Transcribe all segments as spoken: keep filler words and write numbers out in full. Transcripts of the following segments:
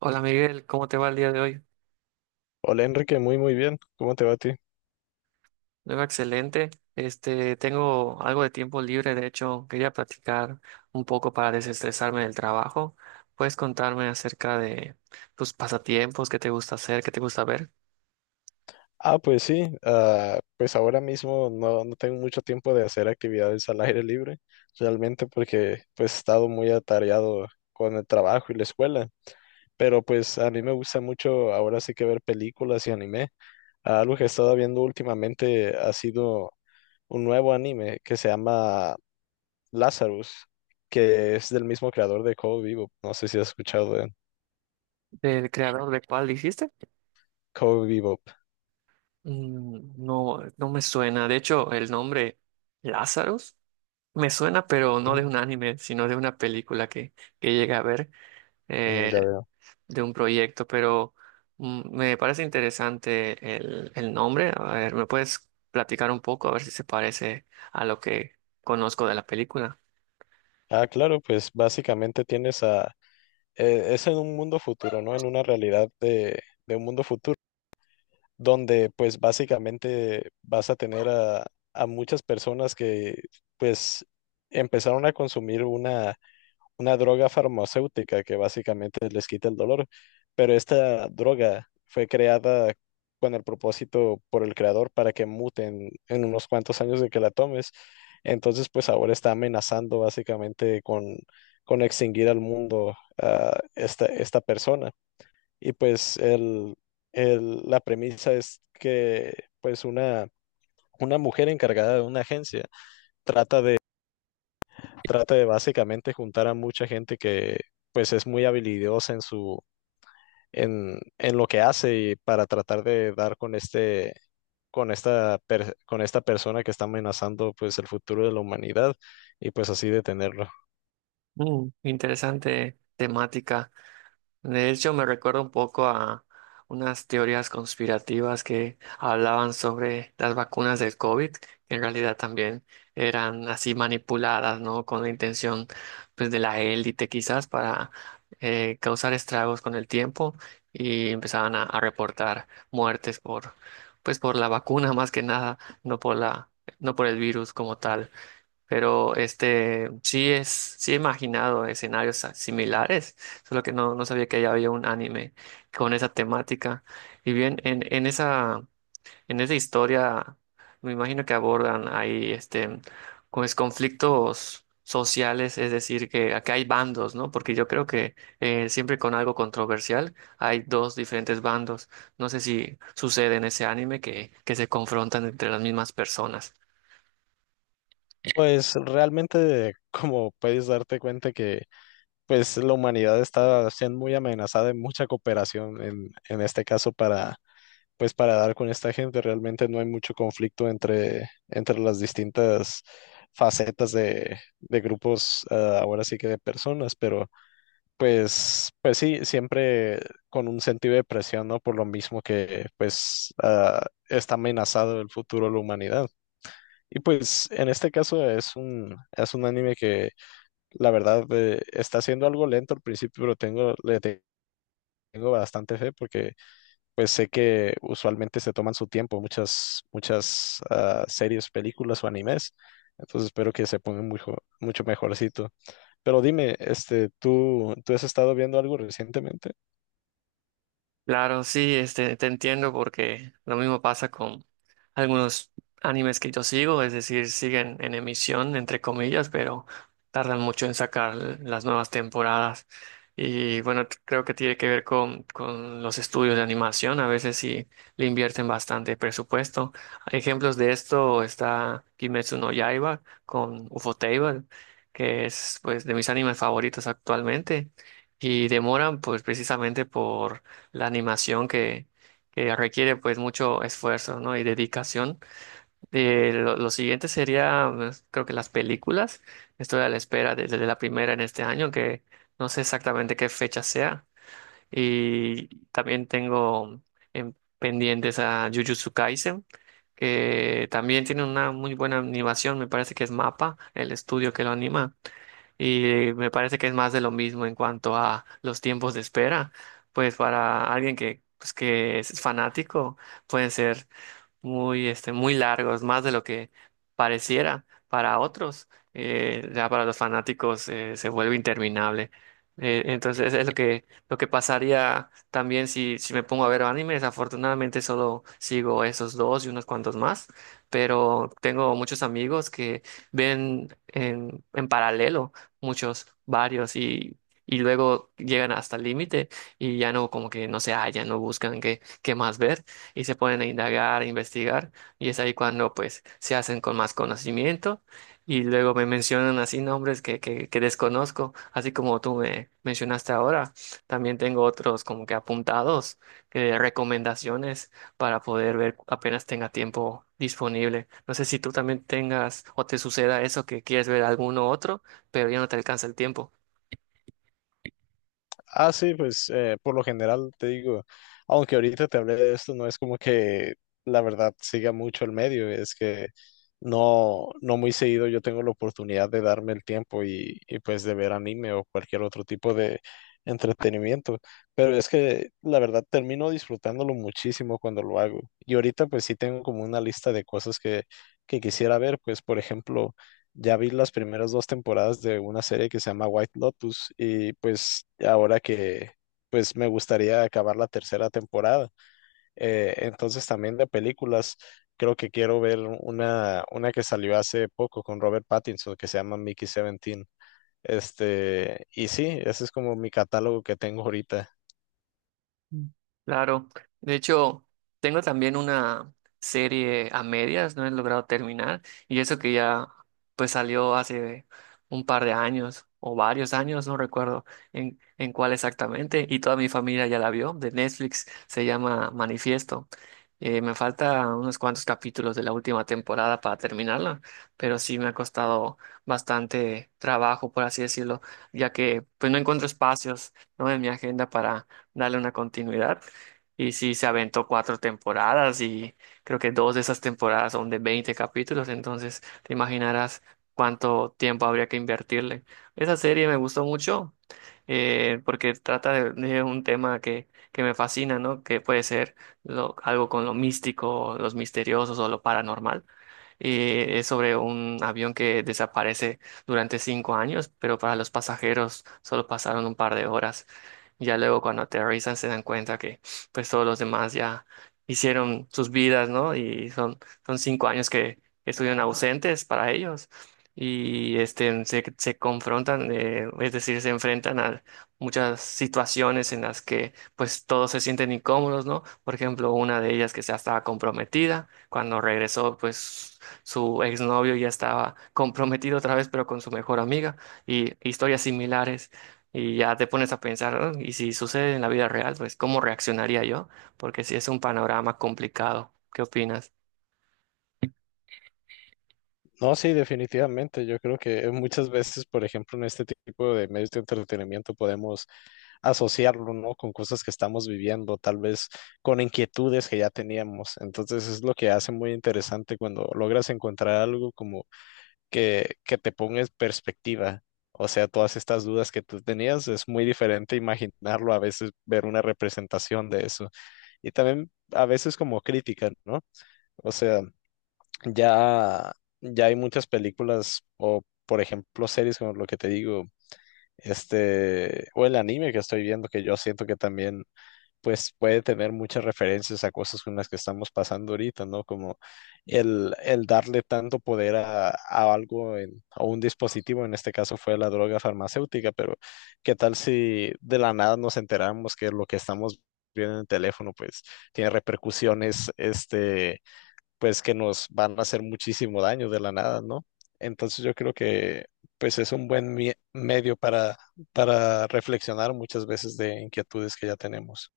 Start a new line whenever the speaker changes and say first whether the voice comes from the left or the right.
right: Hola Miguel, ¿cómo te va el día de hoy?
left: Hola Enrique, muy muy bien. ¿Cómo te va a ti?
right: Yo excelente. Este, tengo algo de tiempo libre, de hecho, quería platicar un poco para desestresarme del trabajo. ¿Puedes contarme acerca de tus pasatiempos, qué te gusta hacer, qué te gusta ver?
left: Ah, pues sí, ah, pues ahora mismo no, no tengo mucho tiempo de hacer actividades al aire libre, realmente porque pues he estado muy atareado con el trabajo y la escuela, pero pues a mí me gusta mucho ahora sí que ver películas y anime. Ah, Algo que he estado viendo últimamente ha sido un nuevo anime que se llama Lazarus, que es del mismo creador de Code Bebop. No sé si has escuchado de
right: ¿Del creador de cuál dijiste?
left: Code Bebop.
right: Mm, no, no me suena. De hecho, el nombre Lazarus me suena, pero no
left: Ujú.
right: de un anime, sino de una película que, que llegué a ver.
left: Mm,
right: Eh,
left: ya.
right: de un proyecto, pero mm, me parece interesante el, el nombre. A ver, ¿me puedes platicar un poco? A ver si se parece a lo que conozco de la película.
left: Ah, claro, pues básicamente tienes a... eh, es en un mundo futuro, ¿no? En una realidad de, de un mundo futuro, donde pues básicamente vas a tener a, a muchas personas que pues empezaron a consumir una una droga farmacéutica que básicamente les quita el dolor, pero esta droga fue creada con el propósito por el creador para que muten en unos cuantos años de que la tomes. Entonces, pues ahora está amenazando básicamente con, con extinguir al mundo a esta, esta persona. Y pues el, el- la premisa es que pues una, una mujer encargada de una agencia trata de trata de básicamente juntar a mucha gente que pues es muy habilidosa en su en, en lo que hace, y para tratar de dar con este con esta per- con esta persona que está amenazando pues el futuro de la humanidad, y pues así detenerlo.
right: Mm, interesante temática. De hecho, me recuerda un poco a unas teorías conspirativas que hablaban sobre las vacunas del COVID, que en realidad también eran así manipuladas, ¿no? Con la intención, pues, de la élite quizás para eh, causar estragos con el tiempo y empezaban a, a reportar muertes por, pues, por la vacuna más que nada, no por la, no por el virus como tal. Pero este sí es, sí he imaginado escenarios a- similares, solo que no, no sabía que ya había un anime con esa temática. Y bien, en, en esa, en esa historia, me imagino que abordan ahí este pues conflictos sociales, es decir, que acá hay bandos, ¿no? Porque yo creo que eh, siempre con algo controversial hay dos diferentes bandos. No sé si sucede en ese anime que, que se confrontan entre las mismas personas.
left: Pues realmente, como puedes darte cuenta que pues la humanidad está siendo muy amenazada, en mucha cooperación en en este caso para pues para dar con esta gente, realmente no hay mucho conflicto entre, entre las distintas facetas de, de grupos, ah, ahora sí que de personas, pero pues, pues sí, siempre con un sentido de presión, ¿no? Por lo mismo que pues ah, está amenazado el futuro de la humanidad. Y pues en este caso es un, es un anime que la verdad eh, está siendo algo lento al principio, pero tengo, le tengo bastante fe porque pues sé que usualmente se toman su tiempo muchas, muchas ah, series, películas o animes. Entonces espero que se pongan mucho, mucho mejorcito. Pero dime, este, ¿tú, tú has estado viendo algo recientemente?
right: Claro, sí, este, te entiendo porque lo mismo pasa con algunos animes que yo sigo, es decir, siguen en emisión, entre comillas, pero tardan mucho en sacar las nuevas temporadas. Y bueno, t- creo que tiene que ver con, con los estudios de animación, a veces sí le invierten bastante presupuesto. Ejemplos de esto está Kimetsu no Yaiba con Ufotable, que es pues de mis animes favoritos actualmente, y demoran pues precisamente por la animación que, que requiere pues mucho esfuerzo, ¿no? Y dedicación. Eh, lo, lo siguiente sería, pues, creo que las películas. Estoy a la espera de- desde la primera en este año, que no sé exactamente qué fecha sea. Y también tengo en pendientes a Jujutsu Kaisen, que también tiene una muy buena animación, me parece que es MAPA, el estudio que lo anima y me parece que es más de lo mismo en cuanto a los tiempos de espera. Pues para alguien que, pues que es fanático, pueden ser muy, este, muy largos, más de lo que pareciera para otros. Eh, ya para los fanáticos eh, se vuelve interminable. Eh, entonces es lo que, lo que pasaría también si, si me pongo a ver anime. Desafortunadamente solo sigo esos dos y unos cuantos más, pero tengo muchos amigos que ven en, en paralelo muchos, varios y... Y luego llegan hasta el límite y ya no, como que no se hallan, no buscan qué, qué más ver y se ponen a indagar, a investigar, y es ahí cuando pues se hacen con más conocimiento y luego me mencionan así nombres que, que, que desconozco, así como tú me mencionaste ahora, también tengo otros como que apuntados, eh, recomendaciones para poder ver apenas tenga tiempo disponible. No sé si tú también tengas o te suceda eso que quieres ver alguno otro, pero ya no te alcanza el tiempo.
left: Ah, sí, pues eh, por lo general te digo, aunque ahorita te hablé de esto, no es como que la verdad siga mucho el medio, es que no, no muy seguido yo tengo la oportunidad de darme el tiempo y, y pues de ver anime o cualquier otro tipo de entretenimiento, pero es que la verdad termino disfrutándolo muchísimo cuando lo hago. Y ahorita pues sí tengo como una lista de cosas que, que quisiera ver, pues por ejemplo... Ya vi las primeras dos temporadas de una serie que se llama White Lotus, y pues ahora que pues me gustaría acabar la tercera temporada. Eh, entonces también de películas, creo que quiero ver una, una que salió hace poco con Robert Pattinson que se llama Mickey diecisiete. Este, y sí, ese es como mi catálogo que tengo ahorita.
right: Mm. Claro, de hecho, tengo también una serie a medias, no he logrado terminar, y eso que ya pues salió hace un par de años o varios años, no recuerdo en, en cuál exactamente, y toda mi familia ya la vio, de Netflix, se llama Manifiesto. Eh, me falta unos cuantos capítulos de la última temporada para terminarla, pero sí me ha costado bastante trabajo, por así decirlo, ya que pues no encuentro espacios, ¿no? En mi agenda para darle una continuidad. Y sí, se aventó cuatro temporadas y creo que dos de esas temporadas son de veinte capítulos, entonces te imaginarás cuánto tiempo habría que invertirle. Esa serie me gustó mucho eh, porque trata de, de un tema que, que me fascina, ¿no? Que puede ser lo- algo con lo místico, los misteriosos o lo paranormal. Eh, es sobre un avión que desaparece durante cinco años, pero para los pasajeros solo pasaron un par de horas. Ya luego cuando aterrizan se dan cuenta que pues todos los demás ya hicieron sus vidas, ¿no? Y son, son cinco años que estuvieron ausentes para ellos. Y este, se, se confrontan, eh, es decir, se enfrentan a muchas situaciones en las que pues todos se sienten incómodos, ¿no? Por ejemplo, una de ellas que ya estaba comprometida, cuando regresó pues su exnovio ya estaba comprometido otra vez, pero con su mejor amiga, y historias similares. Y ya te pones a pensar, "Ah, ¿y si sucede en la vida real, pues cómo reaccionaría yo? Porque sí es un panorama complicado. ¿Qué opinas?"
left: No, sí, definitivamente. Yo creo que muchas veces, por ejemplo, en este tipo de medios de entretenimiento podemos asociarlo, ¿no? Con cosas que estamos viviendo, tal vez con inquietudes que ya teníamos. Entonces es lo que hace muy interesante cuando logras encontrar algo como que, que te ponga en perspectiva. O sea, todas estas dudas que tú tenías, es muy diferente imaginarlo, a veces ver una representación de eso. Y también a veces como crítica, ¿no? O sea, ya, ya hay muchas películas o, por ejemplo, series como lo que te digo, este, o el anime que estoy viendo, que yo siento que también pues puede tener muchas referencias a cosas con las que estamos pasando ahorita, ¿no? Como el, el darle tanto poder a, a algo, en- a un dispositivo, en este caso fue la droga farmacéutica, pero ¿qué tal si de la nada nos enteramos que lo que estamos viendo en el teléfono, pues tiene repercusiones, este, pues que nos van a hacer muchísimo daño de la nada, ¿no? Entonces yo creo que pues es un buen mie- medio para, para reflexionar muchas veces de inquietudes que ya tenemos.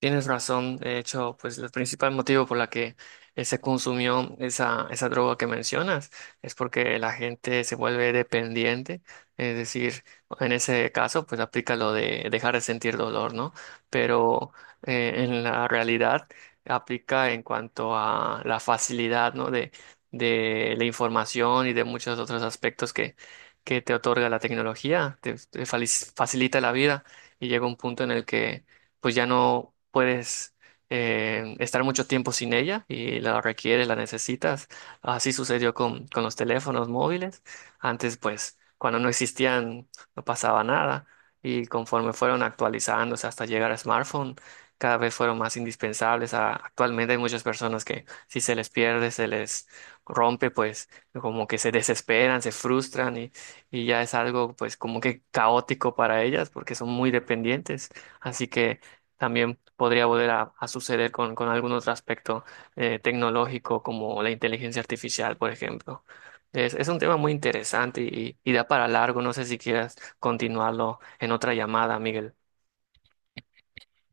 right: Tienes razón, de hecho, pues el principal motivo por la que eh, se consumió esa, esa droga que mencionas es porque la gente se vuelve dependiente, es decir, en ese caso, pues aplica lo de dejar de sentir dolor, ¿no? Pero eh, en la realidad aplica en cuanto a la facilidad, ¿no? De, de la información y de muchos otros aspectos que, que te otorga la tecnología, te te fali- facilita la vida y llega un punto en el que pues ya no puedes eh, estar mucho tiempo sin ella y la requieres, la necesitas. Así sucedió con, con los teléfonos móviles. Antes, pues, cuando no existían, no pasaba nada. Y conforme fueron actualizándose hasta llegar a smartphone, cada vez fueron más indispensables. A- actualmente hay muchas personas que si se les pierde, se les rompe, pues como que se desesperan, se frustran y, y ya es algo pues como que caótico para ellas porque son muy dependientes. Así que también podría volver a, a suceder con, con algún otro aspecto eh, tecnológico como la inteligencia artificial, por ejemplo. Es, es un tema muy interesante y, y da para largo. No sé si quieras continuarlo en otra llamada, Miguel.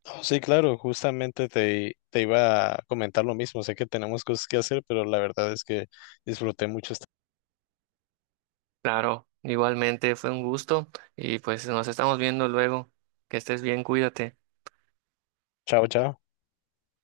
left: Oh, Sí, claro, justamente te, te iba a comentar lo mismo. Sé que tenemos cosas que hacer, pero la verdad es que disfruté mucho. esta-
right: Claro, igualmente fue un gusto y pues nos estamos viendo luego. Que estés bien, cuídate.
left: Chao, chao.